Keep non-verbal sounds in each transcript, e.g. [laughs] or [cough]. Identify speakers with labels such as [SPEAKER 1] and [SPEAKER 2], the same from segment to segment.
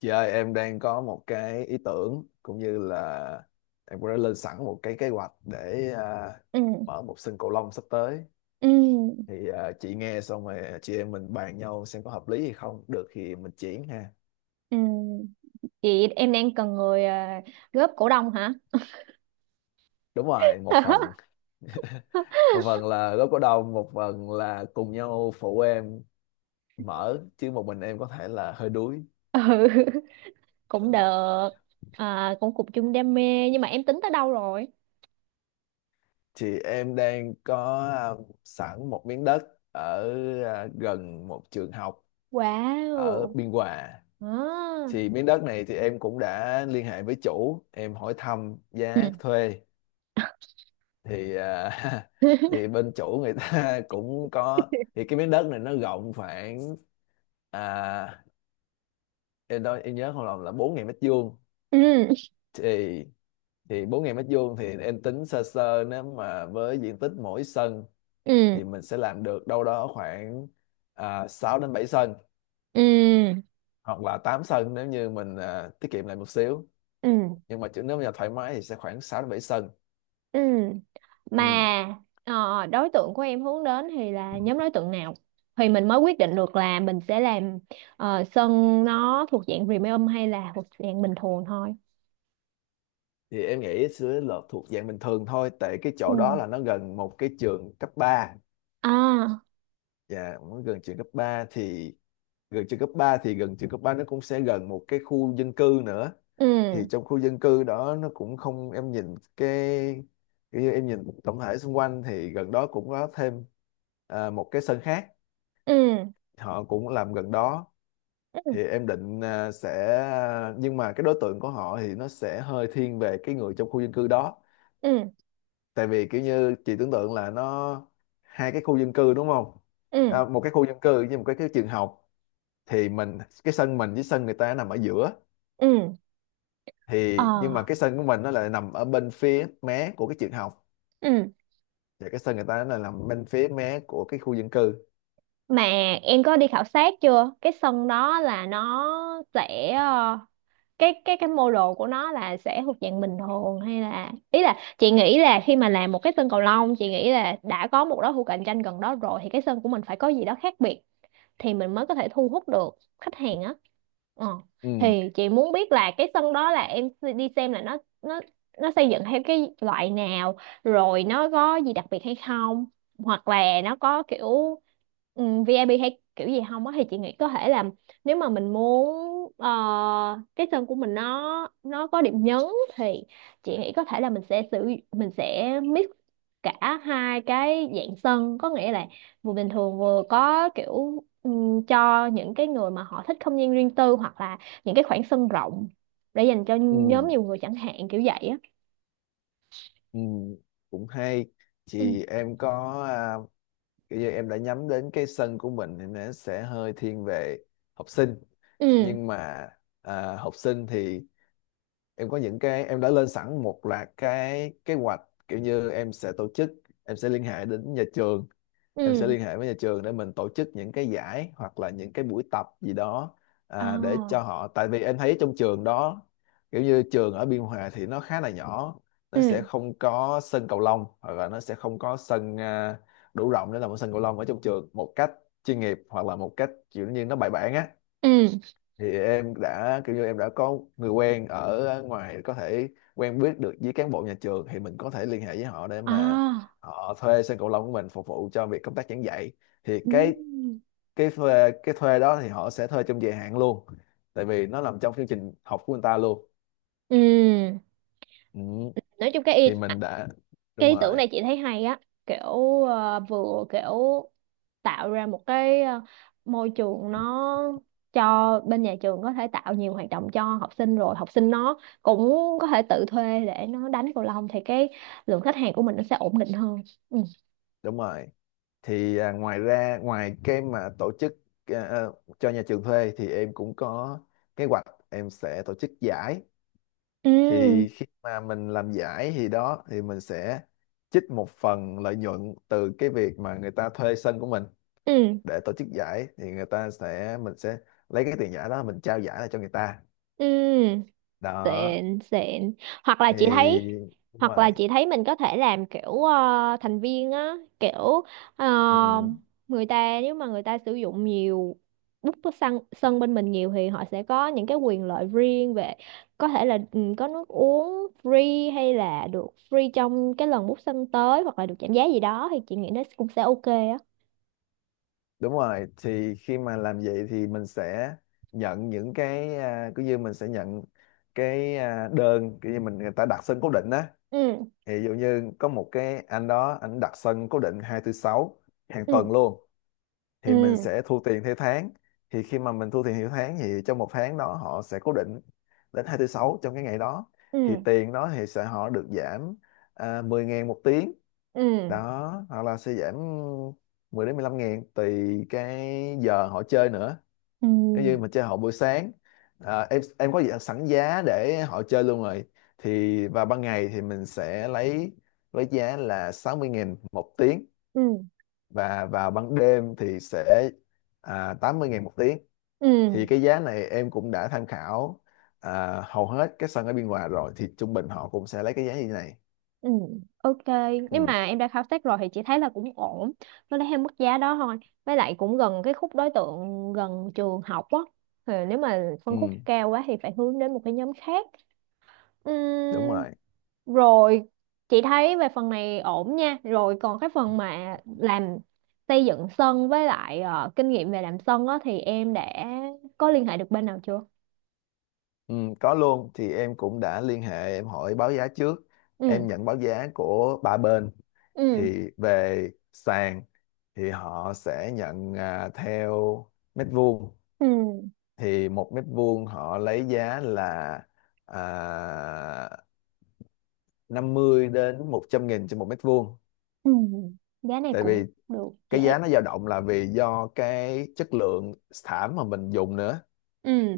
[SPEAKER 1] Chị ơi, em đang có một cái ý tưởng cũng như là em cũng đã lên sẵn một cái kế hoạch để
[SPEAKER 2] Ừ,
[SPEAKER 1] mở một sân cầu lông sắp tới.
[SPEAKER 2] ừ,
[SPEAKER 1] Thì chị nghe xong rồi chị em mình bàn nhau xem có hợp lý hay không. Được thì mình chuyển ha.
[SPEAKER 2] ừ, chị em đang cần người góp cổ đông hả?
[SPEAKER 1] Đúng rồi, một phần.
[SPEAKER 2] [laughs]
[SPEAKER 1] [laughs] Một phần là góp cổ đông, một phần là cùng nhau phụ em mở chứ một mình em có thể là hơi đuối.
[SPEAKER 2] Ừ, cũng
[SPEAKER 1] Ờ.
[SPEAKER 2] được. Cũng cùng chung đam mê, nhưng mà em tính tới đâu rồi?
[SPEAKER 1] Thì em đang có sẵn một miếng đất ở gần một trường học ở
[SPEAKER 2] Wow.
[SPEAKER 1] Biên Hòa.
[SPEAKER 2] À.
[SPEAKER 1] Thì miếng đất này thì em cũng đã liên hệ với chủ em hỏi thăm giá
[SPEAKER 2] Ừ.
[SPEAKER 1] thuê, thì [laughs] thì
[SPEAKER 2] [laughs]
[SPEAKER 1] bên chủ người ta [laughs] cũng có, thì cái miếng đất này nó rộng khoảng à, em đó em nhớ không lầm là 4.000 mét vuông.
[SPEAKER 2] Ừ,
[SPEAKER 1] Thì 4.000 mét vuông thì em tính sơ sơ, nếu mà với diện tích mỗi sân
[SPEAKER 2] ừ,
[SPEAKER 1] thì mình sẽ làm được đâu đó khoảng 6 đến 7 sân,
[SPEAKER 2] ừ,
[SPEAKER 1] hoặc là 8 sân nếu như mình tiết kiệm lại một xíu.
[SPEAKER 2] ừ,
[SPEAKER 1] Nhưng mà chứ nếu mà thoải mái thì sẽ khoảng 6 đến 7 sân.
[SPEAKER 2] ừ. Mà
[SPEAKER 1] Ừ.
[SPEAKER 2] đối tượng của em hướng đến thì là nhóm đối tượng nào thì mình mới quyết định được là mình sẽ làm, sân nó thuộc dạng premium hay là thuộc dạng bình thường thôi?
[SPEAKER 1] Thì em nghĩ sẽ là thuộc dạng bình thường thôi, tại cái
[SPEAKER 2] Ừ.
[SPEAKER 1] chỗ đó là nó gần một cái trường cấp ba,
[SPEAKER 2] À.
[SPEAKER 1] và nó gần trường cấp 3 thì gần trường cấp 3 nó cũng sẽ gần một cái khu dân cư nữa.
[SPEAKER 2] Ừ,
[SPEAKER 1] Thì trong khu dân cư đó nó cũng không, em nhìn cái, kiểu như em nhìn tổng thể xung quanh thì gần đó cũng có thêm một cái sân khác,
[SPEAKER 2] ừ,
[SPEAKER 1] họ cũng làm gần đó.
[SPEAKER 2] ừ,
[SPEAKER 1] Thì em định sẽ, nhưng mà cái đối tượng của họ thì nó sẽ hơi thiên về cái người trong khu dân cư đó,
[SPEAKER 2] ừ,
[SPEAKER 1] tại vì kiểu như chị tưởng tượng là nó hai cái khu dân cư đúng không,
[SPEAKER 2] ừ,
[SPEAKER 1] một cái khu dân cư với một cái trường học, thì mình cái sân mình với sân người ta nằm ở giữa.
[SPEAKER 2] ừ, ờ,
[SPEAKER 1] Thì nhưng mà cái sân của mình nó lại nằm ở bên phía mé của cái trường học,
[SPEAKER 2] ừ.
[SPEAKER 1] và cái sân người ta nó là nằm bên phía mé của cái khu dân cư.
[SPEAKER 2] Mà em có đi khảo sát chưa, cái sân đó là nó sẽ cái mô đồ của nó là sẽ thuộc dạng bình thường hay là, ý là chị nghĩ là khi mà làm một cái sân cầu lông, chị nghĩ là đã có một đối thủ cạnh tranh gần đó rồi thì cái sân của mình phải có gì đó khác biệt thì mình mới có thể thu hút được khách hàng á. Ờ.
[SPEAKER 1] Ừ,
[SPEAKER 2] Thì chị muốn biết là cái sân đó là em s- đi xem là nó nó xây dựng theo cái loại nào, rồi nó có gì đặc biệt hay không, hoặc là nó có kiểu VIP hay kiểu gì không á, thì chị nghĩ có thể là, nếu mà mình muốn ờ, cái sân của mình nó có điểm nhấn thì chị nghĩ có thể là mình sẽ mix cả hai cái dạng sân, có nghĩa là vừa bình thường vừa có kiểu cho những cái người mà họ thích không gian riêng tư, hoặc là những cái khoảng sân rộng để dành cho
[SPEAKER 1] ừ,
[SPEAKER 2] nhóm nhiều người chẳng hạn, kiểu vậy á.
[SPEAKER 1] ừ, cũng hay.
[SPEAKER 2] Ừ,
[SPEAKER 1] Thì em có kiểu như em đã nhắm đến cái sân của mình thì nó sẽ hơi thiên về học sinh.
[SPEAKER 2] ừ,
[SPEAKER 1] Nhưng mà học sinh thì em có những cái, em đã lên sẵn một loạt cái kế hoạch, kiểu như em sẽ tổ chức, em sẽ liên hệ đến nhà trường, em sẽ
[SPEAKER 2] ừ,
[SPEAKER 1] liên hệ với nhà trường để mình tổ chức những cái giải hoặc là những cái buổi tập gì đó để cho
[SPEAKER 2] à,
[SPEAKER 1] họ. Tại vì em thấy trong trường đó, kiểu như trường ở Biên Hòa thì nó khá là nhỏ, nó
[SPEAKER 2] ừ,
[SPEAKER 1] sẽ không có sân cầu lông, hoặc là nó sẽ không có sân đủ rộng để làm một sân cầu lông ở trong trường một cách chuyên nghiệp, hoặc là một cách kiểu như nó bài bản á.
[SPEAKER 2] ừ,
[SPEAKER 1] Thì em đã, kiểu như em đã có người quen ở ngoài có thể quen biết được với cán bộ nhà trường, thì mình có thể liên hệ với họ để mà
[SPEAKER 2] à,
[SPEAKER 1] họ thuê sân cầu lông của mình phục vụ cho việc công tác giảng dạy. Thì cái
[SPEAKER 2] ừ,
[SPEAKER 1] cái thuê đó thì họ sẽ thuê trong dài hạn luôn, tại vì nó nằm trong chương trình học của người ta luôn.
[SPEAKER 2] ừ.
[SPEAKER 1] Ừ.
[SPEAKER 2] Nói chung cái
[SPEAKER 1] Thì mình đã,
[SPEAKER 2] cái
[SPEAKER 1] đúng
[SPEAKER 2] ý tưởng
[SPEAKER 1] rồi,
[SPEAKER 2] này chị thấy hay á, kiểu vừa kiểu tạo ra một cái môi trường nó cho bên nhà trường có thể tạo nhiều hoạt động cho học sinh, rồi học sinh nó cũng có thể tự thuê để nó đánh cầu lông, thì cái lượng khách hàng của mình nó sẽ ổn định hơn. Ừ,
[SPEAKER 1] đúng rồi. Thì ngoài ra, ngoài cái mà tổ chức à, à, cho nhà trường thuê thì em cũng có kế hoạch em sẽ tổ chức giải.
[SPEAKER 2] ừ,
[SPEAKER 1] Thì khi mà mình làm giải thì đó thì mình sẽ trích một phần lợi nhuận từ cái việc mà người ta thuê sân của mình
[SPEAKER 2] ừ,
[SPEAKER 1] để tổ chức giải, thì người ta sẽ, mình sẽ lấy cái tiền giải đó mình trao giải lại cho người ta.
[SPEAKER 2] ừ.
[SPEAKER 1] Đó.
[SPEAKER 2] Xịn xịn. hoặc là
[SPEAKER 1] Thì
[SPEAKER 2] chị thấy
[SPEAKER 1] đúng
[SPEAKER 2] Hoặc là
[SPEAKER 1] rồi,
[SPEAKER 2] chị thấy mình có thể làm kiểu thành viên á, kiểu ờ,
[SPEAKER 1] ừ,
[SPEAKER 2] người ta nếu mà người ta sử dụng nhiều, bút có sân sân bên mình nhiều thì họ sẽ có những cái quyền lợi riêng, về có thể là ừ, có nước uống free, hay là được free trong cái lần bút sân tới, hoặc là được giảm giá gì đó, thì chị nghĩ nó cũng sẽ ok á.
[SPEAKER 1] đúng rồi. Thì khi mà làm vậy thì mình sẽ nhận những cái cứ như mình sẽ nhận cái đơn cứ như mình, người ta đặt sân cố định á.
[SPEAKER 2] Ừ,
[SPEAKER 1] Thì ví dụ như có một cái anh đó anh đặt sân cố định hai thứ sáu hàng
[SPEAKER 2] ừ,
[SPEAKER 1] tuần luôn, thì mình
[SPEAKER 2] ừ,
[SPEAKER 1] sẽ thu tiền theo tháng. Thì khi mà mình thu tiền theo tháng thì trong một tháng đó họ sẽ cố định đến hai tư sáu trong cái ngày đó, thì
[SPEAKER 2] ừ,
[SPEAKER 1] tiền đó thì sẽ họ được giảm 10 ngàn một tiếng,
[SPEAKER 2] ừ,
[SPEAKER 1] đó, hoặc là sẽ giảm 10 đến 15 ngàn tùy cái giờ họ chơi nữa.
[SPEAKER 2] ừ,
[SPEAKER 1] Nếu như mà chơi họ buổi sáng em có sẵn giá để họ chơi luôn rồi. Thì vào ban ngày thì mình sẽ lấy với giá là 60 ngàn một tiếng, và vào ban đêm thì sẽ 80 ngàn một tiếng.
[SPEAKER 2] ừ.
[SPEAKER 1] Thì cái giá này em cũng đã tham khảo hầu hết các sân ở Biên Hòa rồi, thì trung bình họ cũng sẽ lấy cái giá như thế này.
[SPEAKER 2] Ừ, ok. Nếu
[SPEAKER 1] Ừ,
[SPEAKER 2] mà em đã khảo sát rồi thì chị thấy là cũng ổn. Nó lấy theo mức giá đó thôi. Với lại cũng gần cái khúc đối tượng gần trường học á. Thì nếu mà phân khúc
[SPEAKER 1] ừ,
[SPEAKER 2] cao quá thì phải hướng đến một cái nhóm khác.
[SPEAKER 1] đúng
[SPEAKER 2] Ừm.
[SPEAKER 1] rồi.
[SPEAKER 2] Rồi, chị thấy về phần này ổn nha. Rồi còn cái phần mà làm xây dựng sân, với lại kinh nghiệm về làm sân á, thì em đã có liên hệ được bên nào chưa?
[SPEAKER 1] Ừ, có luôn. Thì em cũng đã liên hệ em hỏi báo giá trước,
[SPEAKER 2] Ừ,
[SPEAKER 1] em nhận báo giá của ba bên.
[SPEAKER 2] ừ,
[SPEAKER 1] Thì về sàn thì họ sẽ nhận theo mét vuông.
[SPEAKER 2] ừ,
[SPEAKER 1] Thì một mét vuông họ lấy giá là à, 50 đến 100 nghìn trên một mét vuông,
[SPEAKER 2] ừ. Giá này
[SPEAKER 1] tại
[SPEAKER 2] cũng
[SPEAKER 1] vì
[SPEAKER 2] được, chị
[SPEAKER 1] cái
[SPEAKER 2] thấy.
[SPEAKER 1] giá nó dao động là vì do cái chất lượng thảm mà mình dùng nữa.
[SPEAKER 2] Ừ,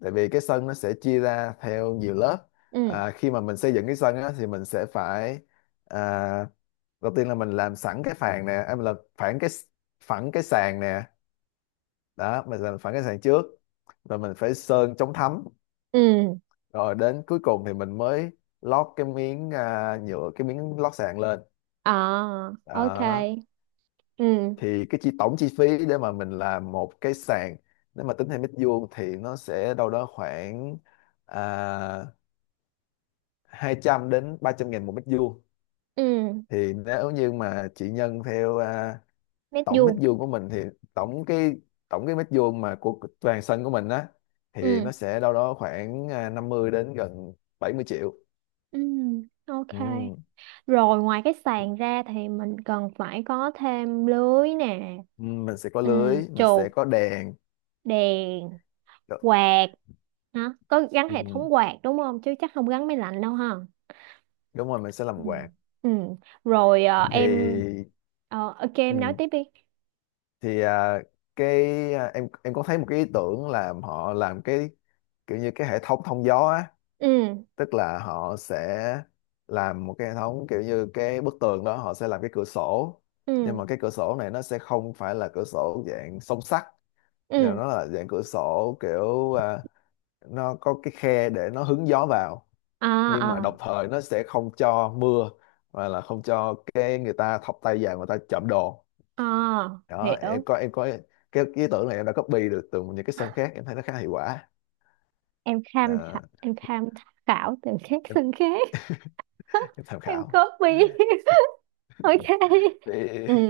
[SPEAKER 1] Tại vì cái sân nó sẽ chia ra theo nhiều lớp.
[SPEAKER 2] ừ.
[SPEAKER 1] Khi mà mình xây dựng cái sân á, thì mình sẽ phải à, đầu tiên là mình làm sẵn cái phản nè, em là phản cái phẳng cái sàn nè, đó mình làm phẳng cái sàn trước, rồi mình phải sơn chống thấm,
[SPEAKER 2] Ừ.
[SPEAKER 1] rồi đến cuối cùng thì mình mới lót cái miếng nhựa, cái miếng lót sàn lên.
[SPEAKER 2] À, ok.
[SPEAKER 1] Đó.
[SPEAKER 2] Ừ,
[SPEAKER 1] Thì cái chi, tổng chi phí để mà mình làm một cái sàn nếu mà tính theo mét vuông thì nó sẽ đâu đó khoảng à, 200 đến 300 ngàn một mét vuông.
[SPEAKER 2] ừ,
[SPEAKER 1] Thì nếu như mà chị nhân theo
[SPEAKER 2] nét
[SPEAKER 1] tổng mét
[SPEAKER 2] vuông.
[SPEAKER 1] vuông của mình thì tổng cái tổng cái mét vuông mà của toàn sân của mình á, thì
[SPEAKER 2] Ừ,
[SPEAKER 1] nó sẽ đâu đó khoảng 50 đến gần 70 triệu.
[SPEAKER 2] ừ, ok.
[SPEAKER 1] Ừ.
[SPEAKER 2] Rồi ngoài cái sàn ra thì mình cần phải có thêm lưới nè,
[SPEAKER 1] Ừ, mình sẽ có
[SPEAKER 2] ừ,
[SPEAKER 1] lưới, mình sẽ
[SPEAKER 2] chụp,
[SPEAKER 1] có đèn.
[SPEAKER 2] đèn,
[SPEAKER 1] Đ-
[SPEAKER 2] quạt. Hả? Có gắn hệ
[SPEAKER 1] ừ.
[SPEAKER 2] thống quạt đúng không? Chứ chắc không gắn máy lạnh đâu ha.
[SPEAKER 1] Đúng rồi, mình sẽ
[SPEAKER 2] Ừ.
[SPEAKER 1] làm quạt.
[SPEAKER 2] Ừ, rồi em...
[SPEAKER 1] Thì.
[SPEAKER 2] Ờ, ok, em nói
[SPEAKER 1] Ừ.
[SPEAKER 2] tiếp đi.
[SPEAKER 1] Thì cái em có thấy một cái ý tưởng là họ làm cái kiểu như cái hệ thống thông gió á.
[SPEAKER 2] Ừ,
[SPEAKER 1] Tức là họ sẽ làm một cái hệ thống kiểu như cái bức tường đó họ sẽ làm cái cửa sổ, nhưng
[SPEAKER 2] ừ,
[SPEAKER 1] mà cái cửa sổ này nó sẽ không phải là cửa sổ dạng song sắt, nhưng mà
[SPEAKER 2] ừ.
[SPEAKER 1] nó là dạng cửa sổ kiểu nó có cái khe để nó hứng gió vào,
[SPEAKER 2] À,
[SPEAKER 1] nhưng mà
[SPEAKER 2] à,
[SPEAKER 1] đồng thời nó sẽ không cho mưa, và là không cho cái người ta thọc tay vào người ta trộm đồ.
[SPEAKER 2] à,
[SPEAKER 1] Đó. em
[SPEAKER 2] hiểu.
[SPEAKER 1] có em có cái ý tưởng này em đã copy được từ những cái sân khác em thấy nó khá hiệu quả. Đó,
[SPEAKER 2] Em tham khảo từ các
[SPEAKER 1] em,
[SPEAKER 2] xương khác. [laughs]
[SPEAKER 1] em tham
[SPEAKER 2] Em
[SPEAKER 1] khảo.
[SPEAKER 2] copy. [laughs] Ok. Ừ,
[SPEAKER 1] thì,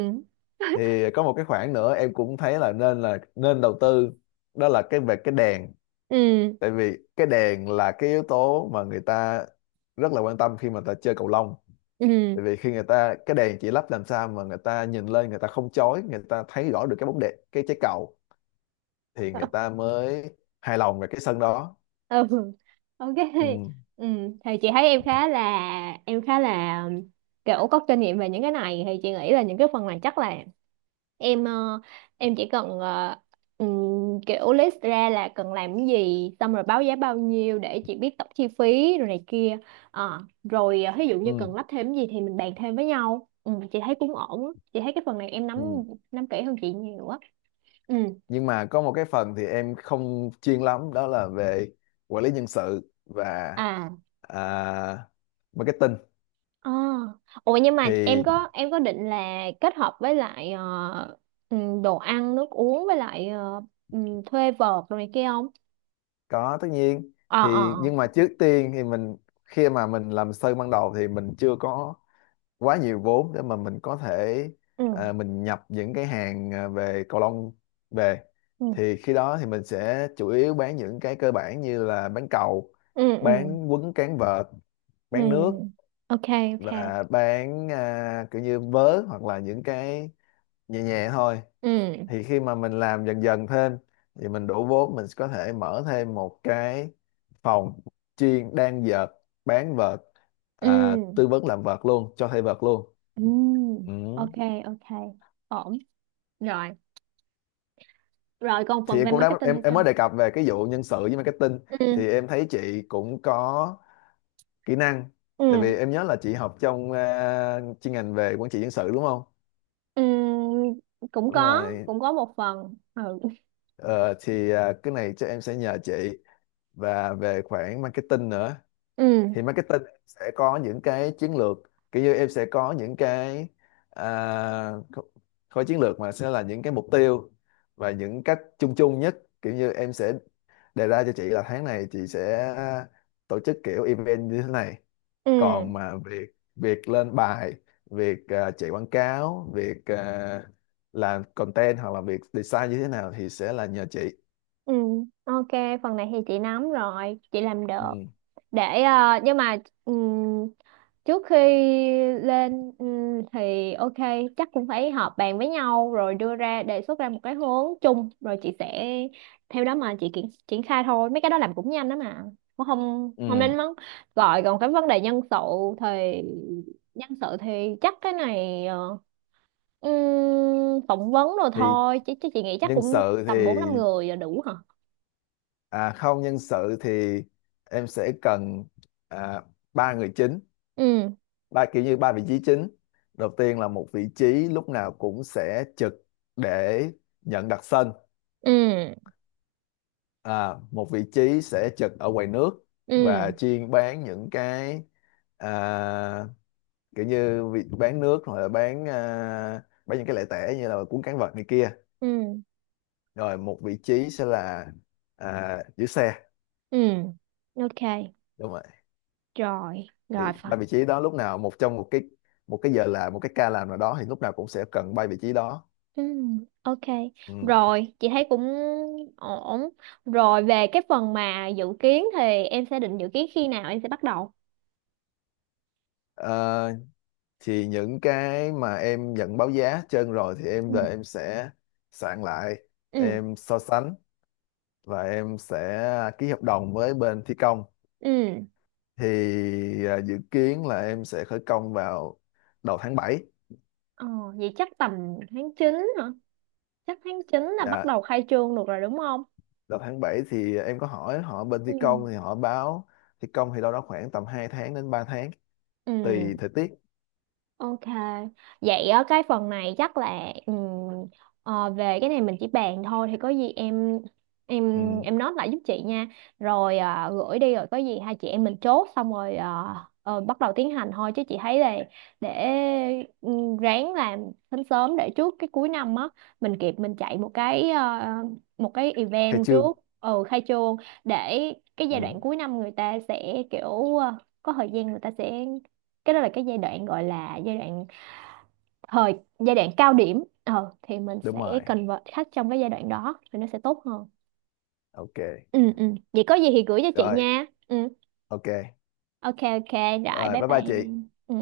[SPEAKER 1] thì có một cái khoản nữa em cũng thấy là nên đầu tư, đó là cái về cái đèn.
[SPEAKER 2] ừ,
[SPEAKER 1] Tại vì cái đèn là cái yếu tố mà người ta rất là quan tâm khi mà người ta chơi cầu lông.
[SPEAKER 2] ừ.
[SPEAKER 1] Tại vì khi người ta, cái đèn chỉ lắp làm sao mà người ta nhìn lên người ta không chói, người ta thấy rõ được cái bóng đệm cái trái cầu, thì người
[SPEAKER 2] [laughs]
[SPEAKER 1] ta mới hài lòng về cái sân đó.
[SPEAKER 2] Ừ, ok,
[SPEAKER 1] Ừ,
[SPEAKER 2] ừ. Thì chị thấy em khá là kiểu có kinh nghiệm về những cái này, thì chị nghĩ là những cái phần này chắc là em em chỉ cần kiểu list ra là cần làm cái gì, xong rồi báo giá bao nhiêu để chị biết tổng chi phí rồi này kia. Ờ, rồi ví dụ như
[SPEAKER 1] ừ,
[SPEAKER 2] cần lắp thêm cái gì thì mình bàn thêm với nhau. Ừ, chị thấy cũng ổn á. Chị thấy cái phần này em nắm
[SPEAKER 1] ừ.
[SPEAKER 2] nắm kỹ hơn chị nhiều á. Ừ,
[SPEAKER 1] Nhưng mà có một cái phần thì em không chuyên lắm, đó là về quản lý nhân sự và
[SPEAKER 2] à,
[SPEAKER 1] à, marketing.
[SPEAKER 2] ờ. Ủa nhưng mà
[SPEAKER 1] Thì
[SPEAKER 2] em có định là kết hợp với lại đồ ăn nước uống, với lại thuê vợt rồi này kia không?
[SPEAKER 1] có tất nhiên.
[SPEAKER 2] Ờ,
[SPEAKER 1] Thì
[SPEAKER 2] ờ,
[SPEAKER 1] nhưng
[SPEAKER 2] ờ,
[SPEAKER 1] mà trước tiên thì mình, khi mà mình làm sơ ban đầu thì mình chưa có quá nhiều vốn để mà mình có thể
[SPEAKER 2] ừ,
[SPEAKER 1] mình nhập những cái hàng về cầu lông về.
[SPEAKER 2] ừ,
[SPEAKER 1] Thì khi đó thì mình sẽ chủ yếu bán những cái cơ bản như là bán cầu,
[SPEAKER 2] ừ, ừ,
[SPEAKER 1] bán quấn cán vợt,
[SPEAKER 2] ừ,
[SPEAKER 1] bán nước,
[SPEAKER 2] ok, ok,
[SPEAKER 1] và bán kiểu như vớ hoặc là những cái nhẹ nhẹ thôi.
[SPEAKER 2] ừ,
[SPEAKER 1] Thì khi mà mình làm dần dần thêm thì mình đủ vốn mình có thể mở thêm một cái phòng chuyên đan vợt, bán vợt,
[SPEAKER 2] ừ,
[SPEAKER 1] tư vấn làm vợt luôn, cho thuê vợt luôn.
[SPEAKER 2] ừ,
[SPEAKER 1] Ừ.
[SPEAKER 2] ok, ok, ổn. Rồi, rồi còn
[SPEAKER 1] Thì
[SPEAKER 2] phần
[SPEAKER 1] em
[SPEAKER 2] về
[SPEAKER 1] cũng đã
[SPEAKER 2] marketing
[SPEAKER 1] em
[SPEAKER 2] hay
[SPEAKER 1] em mới
[SPEAKER 2] sao?
[SPEAKER 1] đề cập về cái vụ nhân sự với marketing.
[SPEAKER 2] Ừ,
[SPEAKER 1] Thì em thấy chị cũng có kỹ năng,
[SPEAKER 2] ừ,
[SPEAKER 1] tại vì em nhớ là chị học trong chuyên ngành về quản trị nhân sự đúng không.
[SPEAKER 2] ừ. Cũng
[SPEAKER 1] Đúng
[SPEAKER 2] có,
[SPEAKER 1] rồi.
[SPEAKER 2] cũng có một phần. Ừ,
[SPEAKER 1] Ờ, thì cái này chắc em sẽ nhờ chị, và về khoản marketing nữa.
[SPEAKER 2] ừ,
[SPEAKER 1] Thì marketing sẽ có những cái chiến lược, kiểu như em sẽ có những cái à, kho- khối chiến lược mà sẽ là những cái mục tiêu và những cách chung chung nhất, kiểu như em sẽ đề ra cho chị là tháng này chị sẽ tổ chức kiểu event như thế này.
[SPEAKER 2] ừ,
[SPEAKER 1] Còn mà việc việc lên bài, việc chạy quảng cáo, việc làm content, hoặc là việc design như thế nào, thì sẽ là nhờ chị.
[SPEAKER 2] ừ, ok. Phần này thì chị nắm rồi, chị làm được.
[SPEAKER 1] Ừ.
[SPEAKER 2] Để nhưng mà ừ, trước khi lên ừ, thì ok, chắc cũng phải họp bàn với nhau rồi đưa ra đề xuất ra một cái hướng chung, rồi chị sẽ theo đó mà chị triển triển khai thôi. Mấy cái đó làm cũng nhanh đó mà, cũng không không nên
[SPEAKER 1] Ừ.
[SPEAKER 2] mắng gọi. Còn cái vấn đề nhân sự thì, nhân sự thì chắc cái này phỏng vấn rồi
[SPEAKER 1] Thì
[SPEAKER 2] thôi chứ, chứ chị nghĩ chắc
[SPEAKER 1] nhân
[SPEAKER 2] cũng
[SPEAKER 1] sự
[SPEAKER 2] tầm bốn
[SPEAKER 1] thì,
[SPEAKER 2] năm người là đủ hả?
[SPEAKER 1] à, không, nhân sự thì em sẽ cần à, ba người chính,
[SPEAKER 2] Ừ,
[SPEAKER 1] ba, kiểu như ba vị trí chính. Đầu tiên là một vị trí lúc nào cũng sẽ trực để nhận đặt sân.
[SPEAKER 2] ừ,
[SPEAKER 1] À, một vị trí sẽ trực ở quầy nước và
[SPEAKER 2] ừ,
[SPEAKER 1] chuyên bán những cái à, bán nước, hoặc là bán bán những cái lẻ tẻ như là cuốn cán vật này kia.
[SPEAKER 2] ừ,
[SPEAKER 1] Rồi một vị trí sẽ là giữ xe.
[SPEAKER 2] ừ, ok,
[SPEAKER 1] Đúng.
[SPEAKER 2] rồi, rồi.
[SPEAKER 1] Thì ba vị trí đó lúc nào, một trong một cái, giờ làm một cái ca làm nào đó, thì lúc nào cũng sẽ cần ba vị trí đó.
[SPEAKER 2] Ừ, ok,
[SPEAKER 1] Ừ.
[SPEAKER 2] rồi, chị thấy cũng ổn. Rồi về cái phần mà dự kiến thì em sẽ định dự kiến khi nào em sẽ bắt đầu?
[SPEAKER 1] Ờ, thì những cái mà em nhận báo giá trên rồi thì em
[SPEAKER 2] Ừ.
[SPEAKER 1] là em sẽ soạn lại,
[SPEAKER 2] Ừ,
[SPEAKER 1] em so sánh và em sẽ ký hợp đồng với bên thi công.
[SPEAKER 2] ừ,
[SPEAKER 1] Thì dự kiến là em sẽ khởi công vào đầu tháng 7.
[SPEAKER 2] ờ, vậy chắc tầm tháng 9 hả? Chắc tháng 9 là bắt
[SPEAKER 1] Dạ,
[SPEAKER 2] đầu khai trương được rồi đúng không?
[SPEAKER 1] đầu tháng 7 thì em có hỏi họ bên
[SPEAKER 2] Ừ,
[SPEAKER 1] thi công thì họ báo thi công thì đâu đó khoảng tầm 2 tháng đến 3 tháng tùy
[SPEAKER 2] ừ.
[SPEAKER 1] thời tiết.
[SPEAKER 2] Ok, vậy ở cái phần này chắc là về cái này mình chỉ bàn thôi, thì có gì em
[SPEAKER 1] Ừ.
[SPEAKER 2] em nói lại giúp chị nha. Rồi gửi đi rồi có gì hai chị em mình chốt xong, rồi bắt đầu tiến hành thôi, chứ chị thấy là để ráng làm sớm sớm để trước cái cuối năm á, mình kịp mình chạy một cái một cái
[SPEAKER 1] Khai
[SPEAKER 2] event
[SPEAKER 1] trương.
[SPEAKER 2] trước ừ khai trương, để cái giai
[SPEAKER 1] Ừ,
[SPEAKER 2] đoạn cuối năm người ta sẽ kiểu có thời gian người ta sẽ, cái đó là cái giai đoạn gọi là giai đoạn cao điểm, thì mình
[SPEAKER 1] đúng rồi.
[SPEAKER 2] sẽ convert khách trong cái giai đoạn đó thì nó sẽ tốt hơn.
[SPEAKER 1] Ok
[SPEAKER 2] Ừ, ừ, vậy có gì thì gửi cho chị
[SPEAKER 1] rồi.
[SPEAKER 2] nha. Ừ,
[SPEAKER 1] Ok
[SPEAKER 2] ok, ok. Rồi
[SPEAKER 1] rồi,
[SPEAKER 2] bye
[SPEAKER 1] bye bye
[SPEAKER 2] bye.
[SPEAKER 1] chị.
[SPEAKER 2] Ừ.